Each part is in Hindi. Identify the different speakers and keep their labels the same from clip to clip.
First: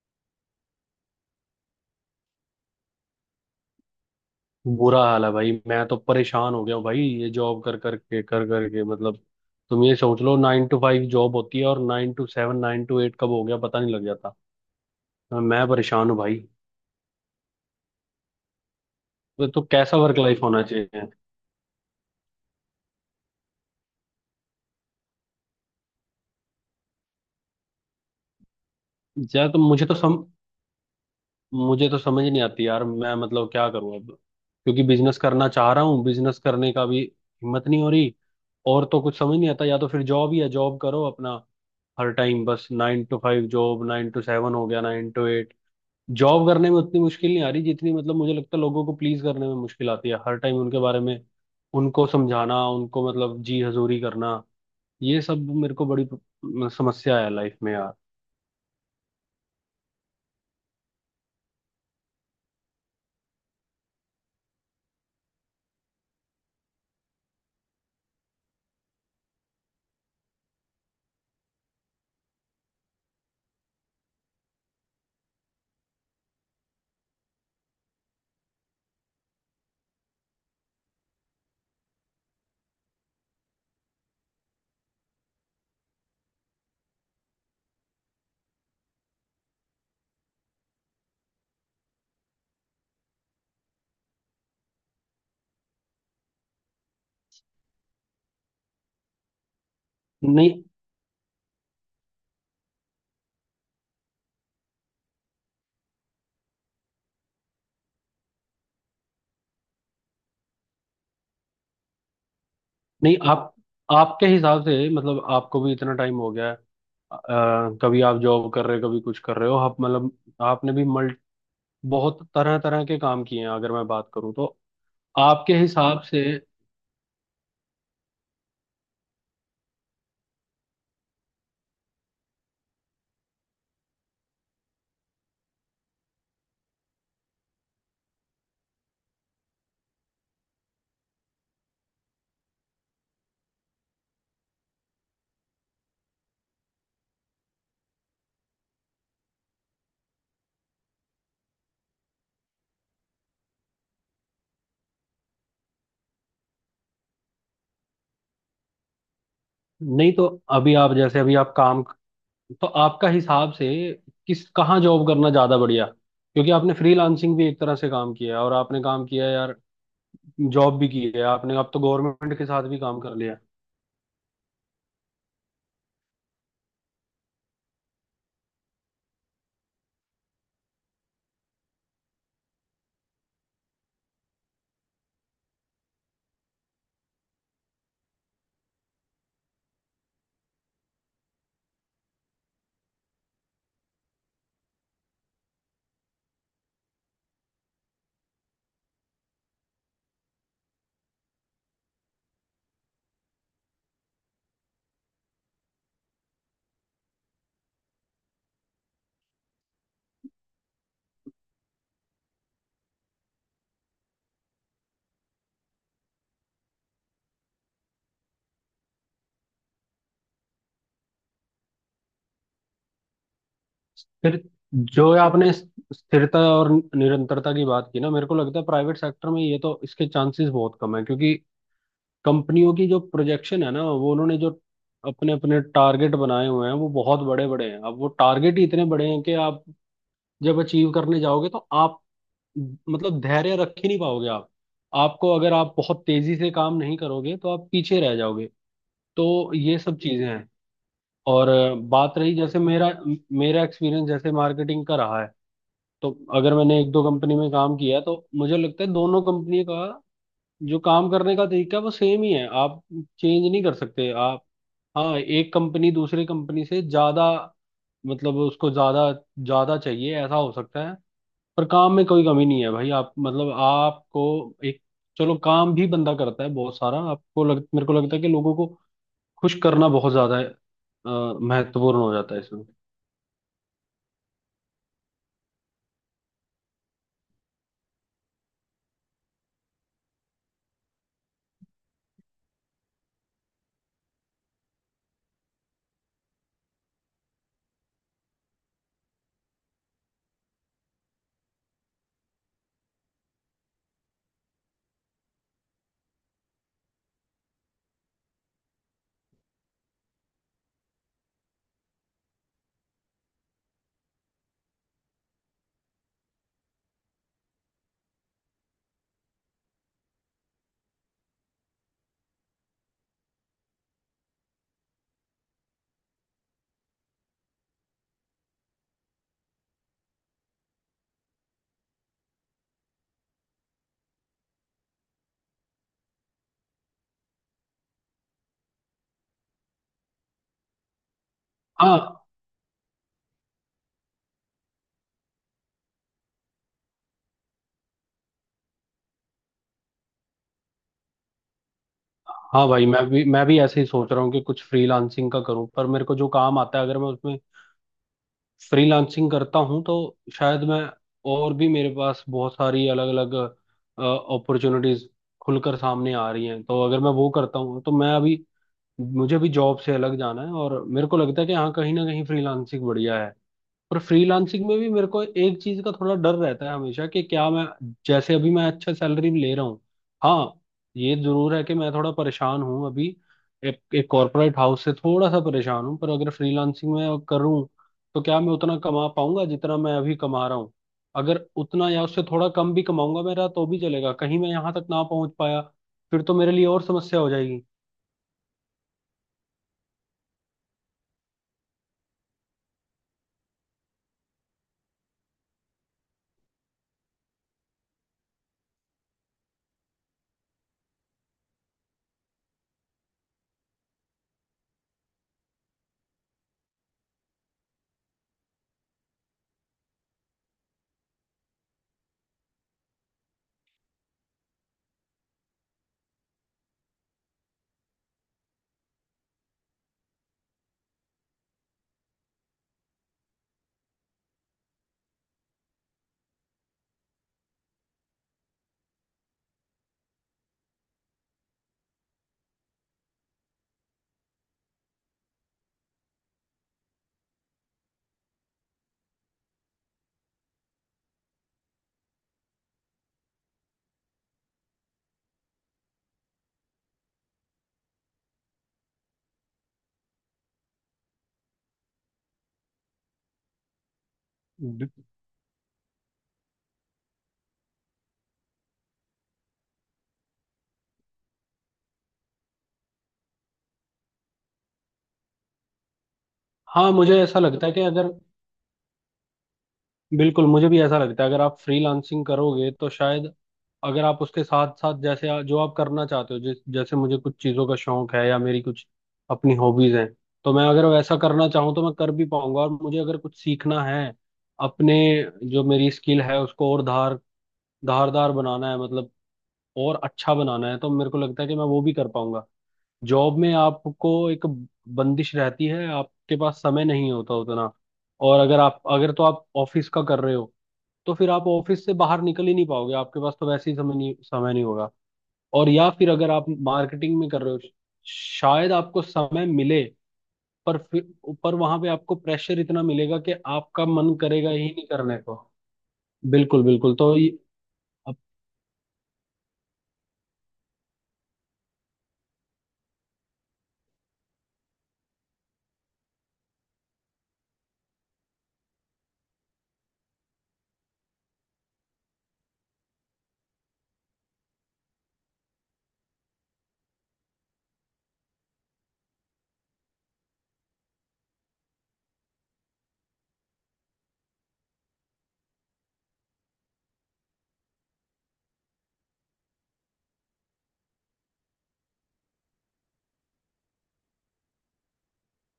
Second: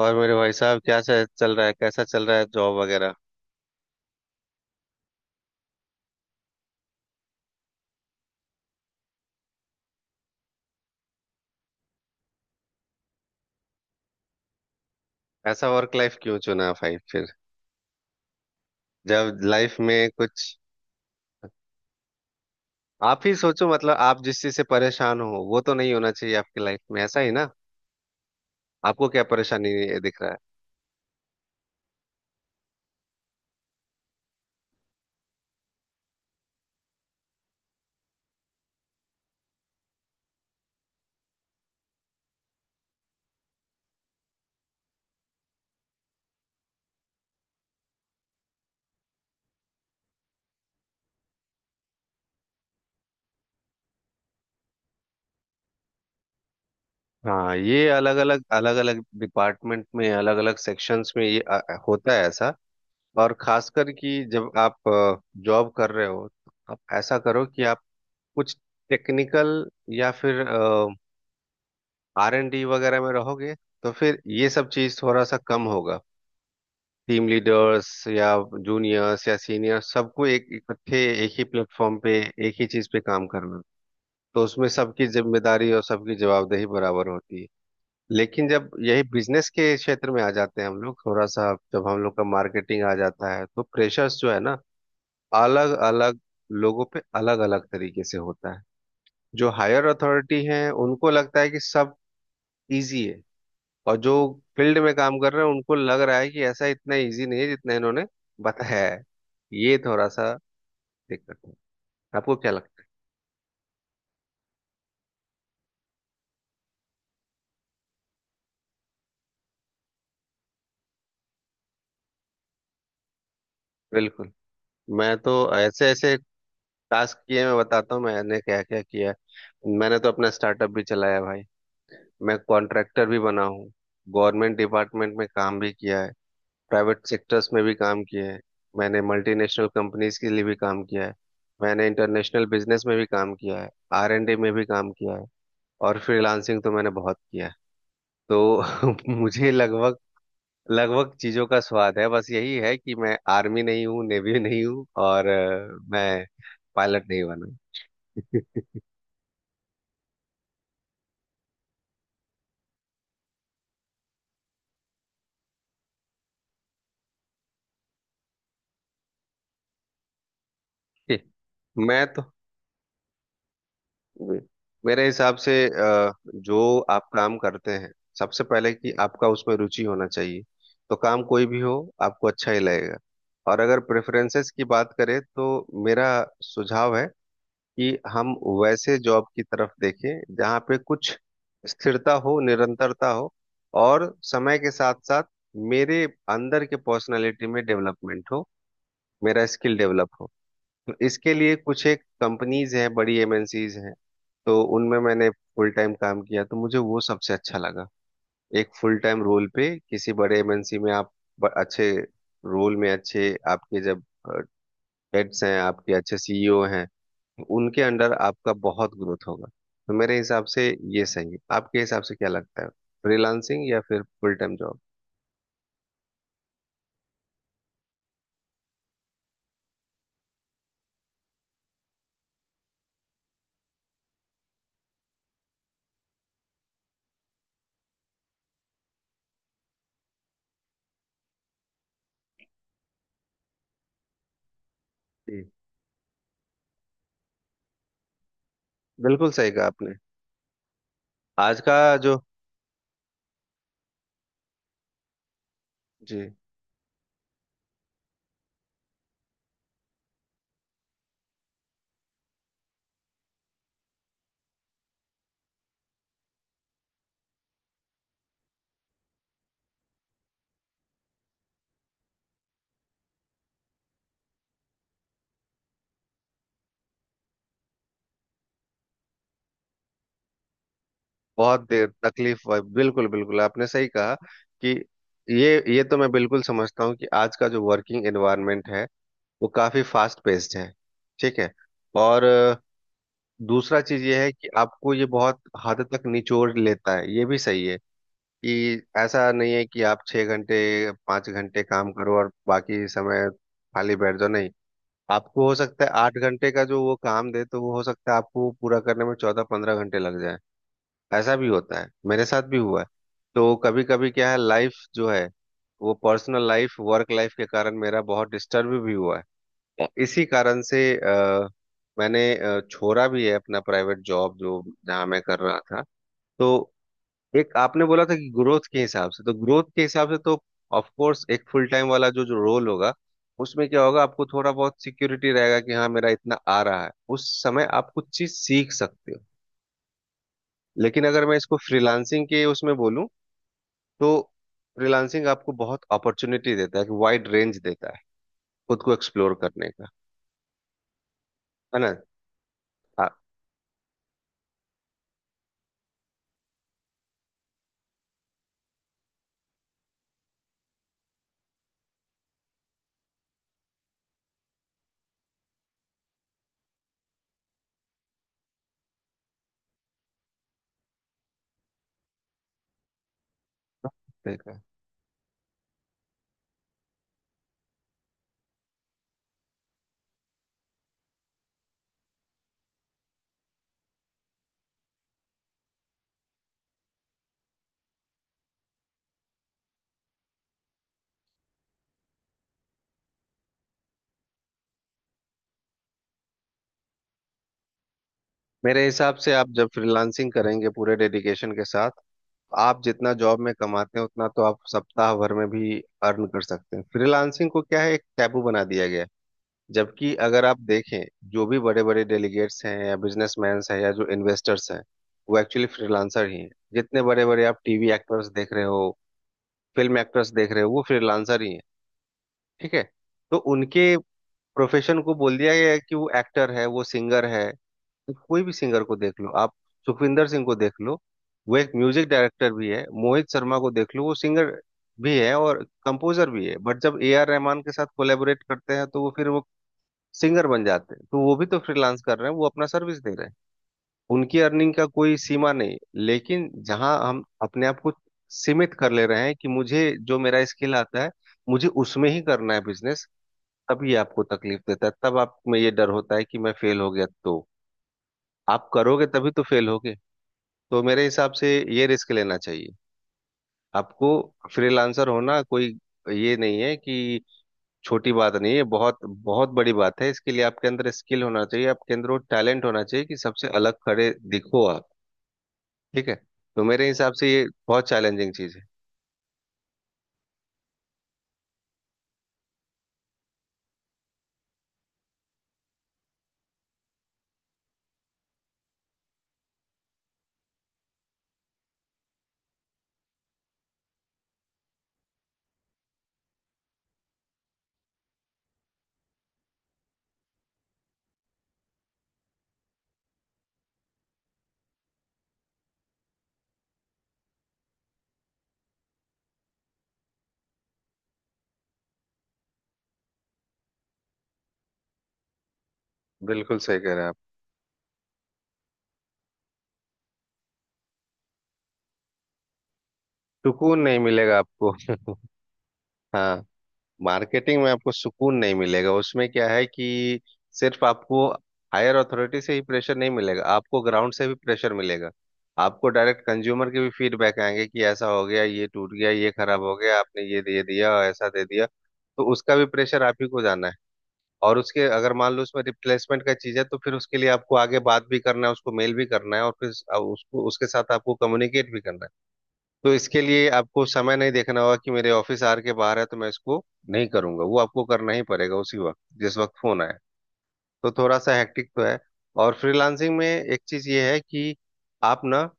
Speaker 1: और मेरे भाई साहब क्या से- चल रहा है कैसा चल रहा है जॉब वगैरह।
Speaker 2: बुरा हाल है भाई। मैं तो परेशान हो गया हूँ भाई। ये जॉब कर कर के मतलब, तुम ये सोच लो नाइन टू फाइव जॉब होती है और nine to seven nine to eight कब हो गया पता नहीं लग जाता। हाँ, मैं
Speaker 1: ऐसा वर्क
Speaker 2: परेशान
Speaker 1: लाइफ
Speaker 2: हूँ
Speaker 1: क्यों
Speaker 2: भाई।
Speaker 1: चुना भाई फिर, जब
Speaker 2: तो
Speaker 1: लाइफ
Speaker 2: कैसा
Speaker 1: में
Speaker 2: वर्क लाइफ
Speaker 1: कुछ।
Speaker 2: होना चाहिए।
Speaker 1: आप ही सोचो, मतलब आप जिस चीज से परेशान हो वो तो नहीं होना चाहिए आपकी लाइफ में, ऐसा ही ना। आपको क्या
Speaker 2: यार
Speaker 1: परेशानी दिख रहा है।
Speaker 2: मुझे तो समझ नहीं आती यार। मैं मतलब क्या करूँ अब, क्योंकि बिजनेस करना चाह रहा हूँ, बिजनेस करने का भी हिम्मत नहीं हो रही। और तो कुछ समझ नहीं आता, या तो फिर जॉब ही है, जॉब करो अपना। हर टाइम बस nine to five job nine to seven हो गया नाइन टू एट। जॉब करने में उतनी मुश्किल नहीं आ रही जितनी, मतलब, मुझे लगता है लोगों को प्लीज करने में मुश्किल आती है, हर टाइम उनके बारे में, उनको समझाना, उनको मतलब जी हजूरी करना। ये सब मेरे को बड़ी समस्या है
Speaker 1: हाँ,
Speaker 2: लाइफ में
Speaker 1: ये
Speaker 2: यार।
Speaker 1: अलग अलग डिपार्टमेंट में, अलग अलग सेक्शंस में ये होता है ऐसा। और खासकर कि जब आप जॉब कर रहे हो तो आप ऐसा करो कि आप कुछ टेक्निकल या फिर आर एन डी वगैरह में रहोगे तो फिर ये सब चीज थोड़ा सा कम होगा। टीम लीडर्स या जूनियर्स या सीनियर्स सबको एक इकट्ठे एक ही प्लेटफॉर्म पे एक ही चीज पे काम करना, तो उसमें सबकी जिम्मेदारी और सबकी जवाबदेही बराबर होती है। लेकिन जब यही बिजनेस के क्षेत्र में आ जाते हैं हम लोग, थोड़ा सा जब हम लोग का मार्केटिंग आ जाता है तो प्रेशर्स जो है ना, अलग अलग लोगों पे अलग अलग तरीके से होता है। जो हायर अथॉरिटी
Speaker 2: नहीं।
Speaker 1: हैं उनको लगता है कि सब इजी है, और जो फील्ड में काम कर रहे हैं उनको लग रहा है कि ऐसा इतना इजी नहीं है जितना इन्होंने बताया है। ये थोड़ा सा दिक्कत है। आपको क्या लगता है?
Speaker 2: नहीं। आप आपके हिसाब से मतलब आपको भी इतना टाइम हो गया है। कभी आप जॉब कर रहे हो कभी कुछ कर रहे हो आप मतलब आपने भी मल्ट बहुत तरह तरह के काम किए हैं अगर मैं बात
Speaker 1: बिल्कुल,
Speaker 2: करूं तो
Speaker 1: मैं तो
Speaker 2: आपके
Speaker 1: ऐसे
Speaker 2: हिसाब
Speaker 1: ऐसे
Speaker 2: से।
Speaker 1: टास्क किए, मैं बताता हूँ मैंने क्या क्या किया है। मैंने तो अपना स्टार्टअप भी चलाया है भाई। मैं कॉन्ट्रैक्टर भी बना हूँ। गवर्नमेंट डिपार्टमेंट में काम भी किया है। प्राइवेट सेक्टर्स में भी काम किया है। मैंने मल्टीनेशनल कंपनीज के लिए भी काम किया है। मैंने इंटरनेशनल बिजनेस में भी काम किया है। आर एंड डी में भी काम किया है। और फ्रीलांसिंग तो मैंने बहुत किया है। तो मुझे लगभग लगभग चीजों का स्वाद है, बस यही है कि मैं आर्मी नहीं हूँ, नेवी नहीं हूँ, और मैं पायलट नहीं बना।
Speaker 2: नहीं तो, अभी आप जैसे अभी आप काम, तो आपका हिसाब से किस, कहाँ जॉब करना ज्यादा बढ़िया, क्योंकि आपने फ्रीलांसिंग भी एक तरह से काम किया है और आपने काम किया है यार, जॉब भी की है आपने, अब तो
Speaker 1: मैं तो,
Speaker 2: गवर्नमेंट के साथ भी काम कर लिया।
Speaker 1: मेरे हिसाब से जो आप काम करते हैं, सबसे पहले कि आपका उसमें रुचि होना चाहिए, तो काम कोई भी हो आपको अच्छा ही लगेगा। और अगर प्रेफरेंसेस की बात करें तो मेरा सुझाव है कि हम वैसे जॉब की तरफ देखें जहाँ पे कुछ स्थिरता हो, निरंतरता हो, और समय के साथ साथ मेरे अंदर के पर्सनालिटी में डेवलपमेंट हो, मेरा स्किल डेवलप हो। तो इसके लिए कुछ एक कंपनीज हैं, बड़ी एमएनसीज हैं, तो उनमें मैंने फुल टाइम काम किया तो मुझे वो सबसे अच्छा लगा। एक फुल टाइम रोल पे किसी बड़े एमएनसी में आप अच्छे रोल में, अच्छे आपके जब हेड्स हैं, आपके अच्छे सीईओ हैं, उनके अंडर आपका बहुत ग्रोथ होगा। तो मेरे हिसाब से ये सही है। आपके हिसाब से क्या लगता है, फ्रीलांसिंग या फिर फुल
Speaker 2: फिर,
Speaker 1: टाइम जॉब?
Speaker 2: जो आपने स्थिरता और निरंतरता की बात की ना, मेरे को लगता है प्राइवेट सेक्टर में ये, तो इसके चांसेस बहुत कम है, क्योंकि कंपनियों की जो प्रोजेक्शन है ना, वो उन्होंने जो अपने अपने टारगेट बनाए हुए हैं वो बहुत बड़े बड़े हैं। अब वो टारगेट ही इतने बड़े हैं कि आप जब अचीव करने जाओगे तो आप मतलब धैर्य रख ही नहीं पाओगे। आप, आपको
Speaker 1: जी,
Speaker 2: अगर आप बहुत तेजी से काम नहीं करोगे तो आप पीछे रह जाओगे।
Speaker 1: बिल्कुल सही
Speaker 2: तो
Speaker 1: कहा
Speaker 2: ये
Speaker 1: आपने।
Speaker 2: सब चीजें हैं। और
Speaker 1: आज का
Speaker 2: बात
Speaker 1: जो।
Speaker 2: रही जैसे मेरा मेरा एक्सपीरियंस जैसे मार्केटिंग का रहा है, तो
Speaker 1: जी,
Speaker 2: अगर मैंने एक दो कंपनी में काम किया है, तो मुझे लगता है दोनों कंपनी का जो काम करने का तरीका है वो सेम ही है। आप चेंज नहीं कर सकते। आप, हाँ, एक कंपनी दूसरी कंपनी से ज्यादा, मतलब, उसको ज्यादा ज्यादा चाहिए, ऐसा हो सकता है। पर काम में कोई कमी नहीं है भाई। आप मतलब आपको एक, चलो, काम भी बंदा करता है बहुत सारा, आपको लग, मेरे को लगता है कि लोगों को खुश करना बहुत ज्यादा
Speaker 1: बहुत देर
Speaker 2: महत्वपूर्ण हो जाता है
Speaker 1: तकलीफ हुआ,
Speaker 2: इसमें।
Speaker 1: बिल्कुल बिल्कुल आपने सही कहा कि ये तो मैं बिल्कुल समझता हूँ कि आज का जो वर्किंग एनवायरनमेंट है वो काफी फास्ट पेस्ड है। ठीक है, और दूसरा चीज ये है कि आपको ये बहुत हद तक निचोड़ लेता है, ये भी सही है। कि ऐसा नहीं है कि आप 6 घंटे, 5 घंटे काम करो और बाकी समय खाली बैठ जाओ, नहीं। आपको हो सकता है 8 घंटे का जो वो काम दे तो वो, हो सकता है आपको वो पूरा करने में 14-15 घंटे लग जाए। ऐसा भी होता है, मेरे साथ भी हुआ है। तो कभी कभी क्या है, लाइफ जो है वो पर्सनल लाइफ, वर्क लाइफ के कारण मेरा बहुत डिस्टर्ब भी हुआ है। और इसी कारण से मैंने छोड़ा भी है अपना प्राइवेट जॉब जो जहाँ मैं कर रहा था। तो एक आपने बोला था कि ग्रोथ के हिसाब से, तो ग्रोथ के हिसाब से तो ऑफ कोर्स एक फुल टाइम वाला जो जो रोल होगा उसमें क्या होगा, आपको थोड़ा बहुत सिक्योरिटी रहेगा कि हाँ मेरा इतना आ रहा है, उस समय आप कुछ चीज सीख सकते हो। लेकिन अगर मैं इसको
Speaker 2: हाँ।
Speaker 1: फ्रीलांसिंग के उसमें बोलूँ तो फ्रीलांसिंग आपको बहुत अपॉर्चुनिटी देता है, कि वाइड रेंज देता है खुद को एक्सप्लोर करने का, है ना।
Speaker 2: हाँ भाई मैं
Speaker 1: आप
Speaker 2: भी मैं भी ऐसे ही सोच रहा हूँ कि कुछ फ्रीलांसिंग का करूँ, पर मेरे को जो काम आता है अगर मैं उसमें फ्रीलांसिंग करता हूँ तो शायद मैं, और भी मेरे पास बहुत सारी अलग अलग अपॉर्चुनिटीज खुलकर सामने आ रही हैं, तो अगर मैं वो करता हूँ तो मैं अभी, मुझे भी जॉब से अलग जाना है और मेरे को लगता है कि हाँ कहीं ना कहीं फ्रीलांसिंग बढ़िया है। पर
Speaker 1: देखा,
Speaker 2: फ्रीलांसिंग में भी मेरे को एक चीज का थोड़ा डर रहता है हमेशा कि क्या मैं, जैसे अभी मैं अच्छा सैलरी ले रहा हूँ। हाँ, ये जरूर है कि मैं थोड़ा परेशान हूँ अभी, एक एक कॉर्पोरेट हाउस से थोड़ा सा परेशान हूँ, पर अगर फ्रीलांसिंग में करूँ तो क्या मैं उतना कमा पाऊंगा जितना मैं अभी कमा रहा हूँ। अगर उतना या उससे थोड़ा कम भी कमाऊंगा मेरा तो भी चलेगा। कहीं मैं यहाँ तक ना पहुंच पाया फिर तो मेरे लिए और समस्या हो जाएगी।
Speaker 1: मेरे हिसाब से आप जब फ्रीलांसिंग करेंगे पूरे डेडिकेशन के साथ, आप जितना जॉब में कमाते हैं उतना तो आप सप्ताह भर में भी अर्न कर सकते हैं। फ्रीलांसिंग को क्या है एक टैबू बना दिया गया है। जबकि अगर आप देखें, जो भी बड़े बड़े डेलीगेट्स हैं या बिजनेसमैन हैं या जो इन्वेस्टर्स हैं, वो एक्चुअली फ्रीलांसर ही हैं। जितने बड़े बड़े आप टीवी एक्टर्स देख रहे हो, फिल्म एक्टर्स देख रहे हो, वो फ्रीलांसर ही हैं। ठीक है, तो उनके प्रोफेशन को बोल दिया गया है कि वो एक्टर है, वो सिंगर है। कोई भी सिंगर को देख लो आप, सुखविंदर सिंह को देख लो, वो एक म्यूजिक डायरेक्टर भी है। मोहित शर्मा को देख लो, वो सिंगर भी है और कंपोजर भी है, बट जब ए आर रहमान के साथ कोलेबोरेट करते हैं तो वो, फिर वो सिंगर बन जाते हैं। तो वो भी तो फ्रीलांस कर रहे हैं, वो अपना सर्विस दे रहे हैं। उनकी अर्निंग का कोई सीमा नहीं। लेकिन जहां हम अपने आप को सीमित कर ले रहे हैं कि मुझे जो मेरा स्किल आता है मुझे उसमें ही करना है बिजनेस, तभी आपको तकलीफ देता है, तब आप में ये डर होता है कि मैं फेल हो गया तो। आप करोगे तभी तो फेल होगे। तो मेरे हिसाब से ये रिस्क लेना चाहिए आपको। फ्रीलांसर होना कोई, ये नहीं है कि छोटी बात नहीं है, बहुत बहुत बड़ी बात है। इसके लिए आपके अंदर स्किल होना चाहिए, आपके अंदर वो टैलेंट होना चाहिए कि सबसे अलग खड़े दिखो आप। ठीक है, तो मेरे
Speaker 2: हाँ
Speaker 1: हिसाब
Speaker 2: मुझे
Speaker 1: से
Speaker 2: ऐसा
Speaker 1: ये
Speaker 2: लगता है कि
Speaker 1: बहुत
Speaker 2: अगर,
Speaker 1: चैलेंजिंग चीज है।
Speaker 2: बिल्कुल मुझे भी ऐसा लगता है, अगर आप फ्रीलांसिंग करोगे तो शायद, अगर आप उसके साथ साथ, जैसे जो आप करना चाहते हो, जिस, जैसे मुझे कुछ चीज़ों का शौक है या मेरी कुछ अपनी हॉबीज हैं, तो मैं अगर वैसा करना चाहूँ तो मैं कर भी पाऊंगा। और मुझे अगर कुछ सीखना है अपने जो मेरी स्किल है उसको और धारदार बनाना है, मतलब और अच्छा बनाना है, तो मेरे को लगता है कि मैं वो भी कर पाऊंगा। जॉब में आपको एक बंदिश रहती है, आपके पास समय नहीं होता उतना। और अगर आप, अगर तो आप ऑफिस का कर रहे हो तो फिर आप ऑफिस से बाहर निकल ही नहीं पाओगे, आपके पास तो वैसे ही समय नहीं होगा। और या फिर अगर आप
Speaker 1: बिल्कुल सही कह रहे हैं आप।
Speaker 2: मार्केटिंग में कर रहे हो शायद आपको समय मिले, पर फिर, पर वहां पे आपको प्रेशर इतना मिलेगा कि
Speaker 1: सुकून
Speaker 2: आपका
Speaker 1: नहीं
Speaker 2: मन
Speaker 1: मिलेगा
Speaker 2: करेगा ही
Speaker 1: आपको।
Speaker 2: नहीं करने को।
Speaker 1: हाँ।
Speaker 2: बिल्कुल बिल्कुल,
Speaker 1: मार्केटिंग में आपको सुकून नहीं मिलेगा, उसमें क्या है कि सिर्फ आपको हायर अथॉरिटी से ही प्रेशर नहीं मिलेगा, आपको ग्राउंड से भी प्रेशर मिलेगा। आपको डायरेक्ट कंज्यूमर के भी फीडबैक आएंगे कि ऐसा हो गया, ये टूट गया, ये खराब हो गया, आपने ये दे दिया, ऐसा दे दिया। तो उसका भी प्रेशर आप ही को जाना है। और उसके, अगर मान लो उसमें रिप्लेसमेंट का चीज है तो फिर उसके लिए आपको आगे बात भी करना है, उसको मेल भी करना है, और फिर उसको, उसके साथ आपको कम्युनिकेट भी करना है। तो इसके लिए आपको समय नहीं देखना होगा कि मेरे ऑफिस आर के बाहर है तो मैं इसको नहीं करूंगा, वो आपको करना ही पड़ेगा उसी वक्त जिस वक्त फोन आए। तो थोड़ा सा हेक्टिक तो है। और फ्रीलांसिंग में एक चीज ये है कि आप ना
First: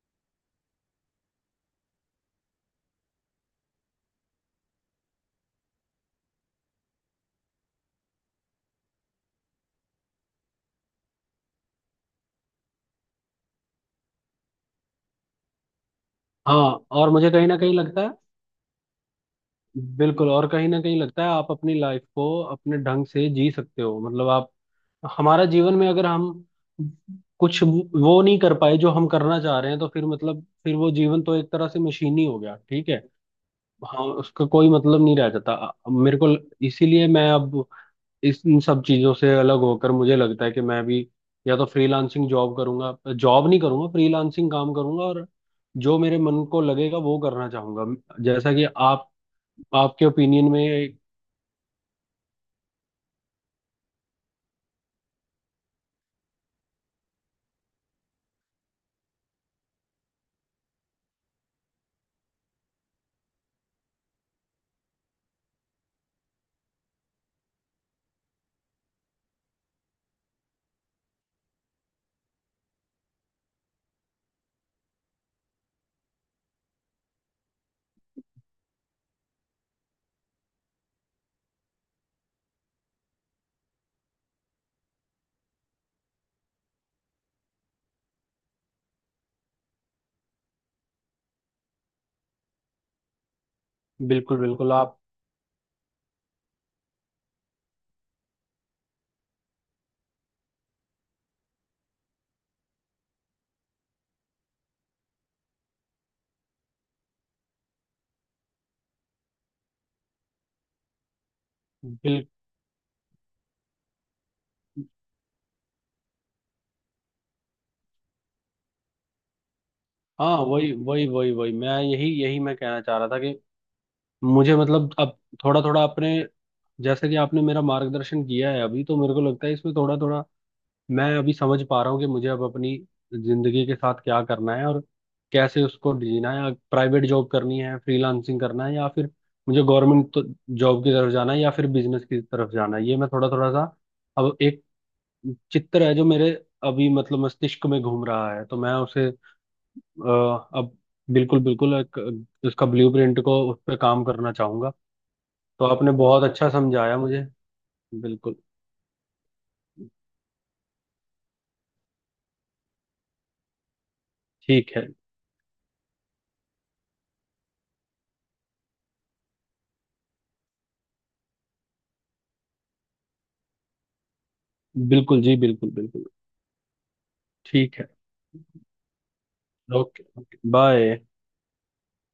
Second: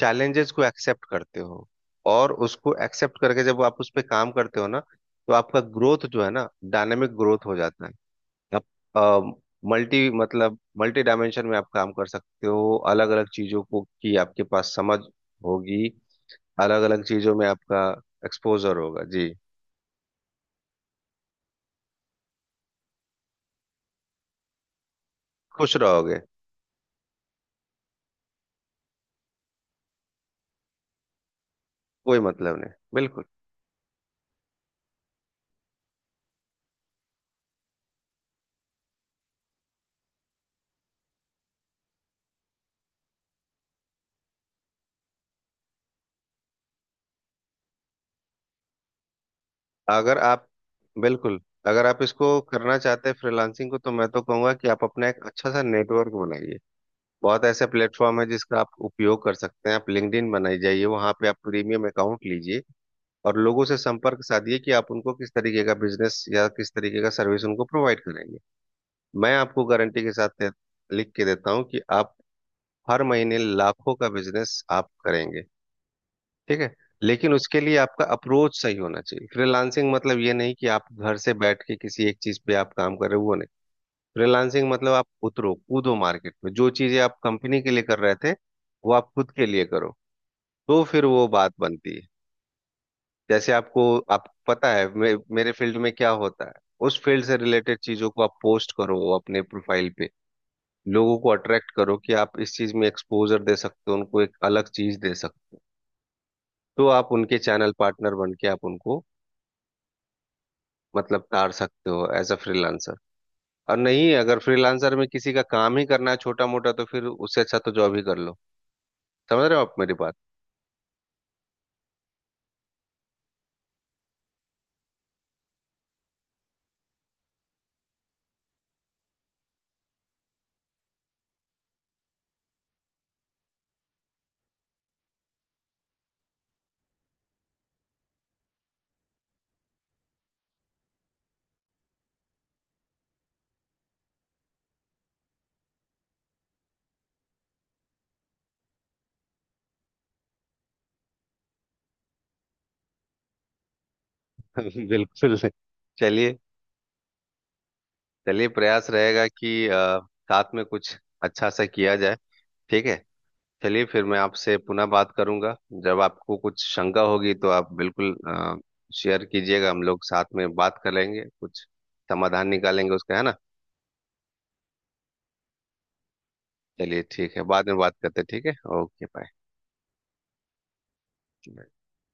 Speaker 1: चैलेंजेस को एक्सेप्ट करते हो, और उसको एक्सेप्ट करके जब आप उस पर काम करते हो ना तो आपका ग्रोथ जो है ना, डायनेमिक ग्रोथ हो जाता है। आप मल्टी डायमेंशन में आप काम कर सकते हो, अलग अलग चीजों को की आपके पास समझ होगी, अलग
Speaker 2: हाँ,
Speaker 1: अलग
Speaker 2: और मुझे
Speaker 1: चीजों में
Speaker 2: कहीं ना कहीं
Speaker 1: आपका
Speaker 2: लगता है,
Speaker 1: एक्सपोजर होगा। जी,
Speaker 2: बिल्कुल, और कहीं ना कहीं लगता है आप अपनी लाइफ को अपने ढंग से जी सकते हो। मतलब आप, हमारा जीवन
Speaker 1: खुश
Speaker 2: में अगर
Speaker 1: रहोगे।
Speaker 2: हम कुछ वो नहीं कर पाए जो हम करना चाह रहे हैं, तो फिर मतलब फिर वो जीवन तो एक तरह से
Speaker 1: कोई
Speaker 2: मशीनी हो
Speaker 1: मतलब
Speaker 2: गया।
Speaker 1: नहीं,
Speaker 2: ठीक है।
Speaker 1: बिल्कुल।
Speaker 2: हाँ, उसका कोई मतलब नहीं रह जाता। मेरे को इसीलिए मैं अब, इस, इन सब चीजों से अलग होकर, मुझे लगता है कि मैं भी या तो फ्रीलांसिंग जॉब करूंगा, जॉब नहीं करूंगा फ्रीलांसिंग काम करूंगा, और जो मेरे मन को लगेगा वो करना चाहूंगा। जैसा कि आप, आपके
Speaker 1: अगर
Speaker 2: ओपिनियन
Speaker 1: आप
Speaker 2: में।
Speaker 1: बिल्कुल, अगर आप इसको करना चाहते हैं फ्रीलांसिंग को, तो मैं तो कहूंगा कि आप अपना एक अच्छा सा नेटवर्क बनाइए। बहुत ऐसे प्लेटफॉर्म है जिसका आप उपयोग कर सकते हैं, आप लिंक्डइन बनाई जाइए, वहां पे आप प्रीमियम अकाउंट लीजिए और लोगों से संपर्क साधिए कि आप उनको किस तरीके का बिजनेस या किस तरीके का सर्विस उनको प्रोवाइड करेंगे। मैं आपको गारंटी के साथ लिख के देता हूँ कि आप हर महीने लाखों का बिजनेस आप करेंगे। ठीक है, लेकिन उसके लिए आपका अप्रोच सही होना चाहिए। फ्रीलांसिंग मतलब ये नहीं कि आप घर से बैठ के किसी एक चीज पे आप काम कर रहे हो, वो नहीं। फ्रीलांसिंग मतलब आप उतरो कूदो मार्केट में, जो चीजें आप कंपनी के लिए कर रहे थे वो आप खुद के लिए करो, तो फिर वो बात बनती है। जैसे आपको आप
Speaker 2: बिल्कुल बिल्कुल
Speaker 1: पता है
Speaker 2: आप,
Speaker 1: मेरे फील्ड में क्या होता है। उस फील्ड से रिलेटेड चीजों को आप पोस्ट करो अपने प्रोफाइल पे, लोगों को अट्रैक्ट करो कि आप इस चीज में एक्सपोजर दे सकते हो, उनको एक अलग चीज दे सकते हो। तो आप उनके चैनल पार्टनर बन के आप उनको, मतलब तार सकते हो
Speaker 2: बिल
Speaker 1: एज अ फ्रीलांसर। और नहीं, अगर फ्रीलांसर में किसी का काम ही करना है छोटा मोटा तो फिर उससे अच्छा तो जॉब ही कर लो। समझ रहे हो आप मेरी बात?
Speaker 2: हाँ, वही वही वही वही, मैं यही यही मैं कहना चाह रहा था कि मुझे, मतलब, अब थोड़ा थोड़ा अपने, जैसे कि आपने मेरा मार्गदर्शन किया है अभी, तो मेरे को लगता है इसमें थोड़ा थोड़ा मैं अभी समझ पा रहा हूँ कि मुझे अब अपनी जिंदगी के साथ क्या करना है और कैसे उसको जीना है। प्राइवेट जॉब करनी है, फ्रीलांसिंग करना है या फिर मुझे गवर्नमेंट तो जॉब की तरफ जाना है या फिर बिजनेस की तरफ जाना है, ये मैं थोड़ा थोड़ा सा अब, एक चित्र है जो मेरे अभी, मतलब, मस्तिष्क में घूम रहा है, तो मैं उसे अब, बिल्कुल बिल्कुल एक, उसका ब्लूप्रिंट को, उस पर काम करना चाहूंगा।
Speaker 1: बिल्कुल।
Speaker 2: तो आपने बहुत
Speaker 1: चलिए,
Speaker 2: अच्छा समझाया मुझे। बिल्कुल।
Speaker 1: चलिए प्रयास रहेगा कि साथ में कुछ अच्छा सा किया जाए। ठीक है, चलिए फिर मैं आपसे
Speaker 2: ठीक
Speaker 1: पुनः
Speaker 2: है।
Speaker 1: बात करूंगा। जब आपको कुछ शंका होगी तो आप बिल्कुल शेयर कीजिएगा, हम लोग साथ में बात कर लेंगे, कुछ समाधान निकालेंगे उसका, है ना।
Speaker 2: बिल्कुल जी, बिल्कुल बिल्कुल।
Speaker 1: चलिए ठीक है, बाद में
Speaker 2: ठीक है।
Speaker 1: बात करते हैं। ठीक है, ओके बाय।
Speaker 2: ओके। बाय।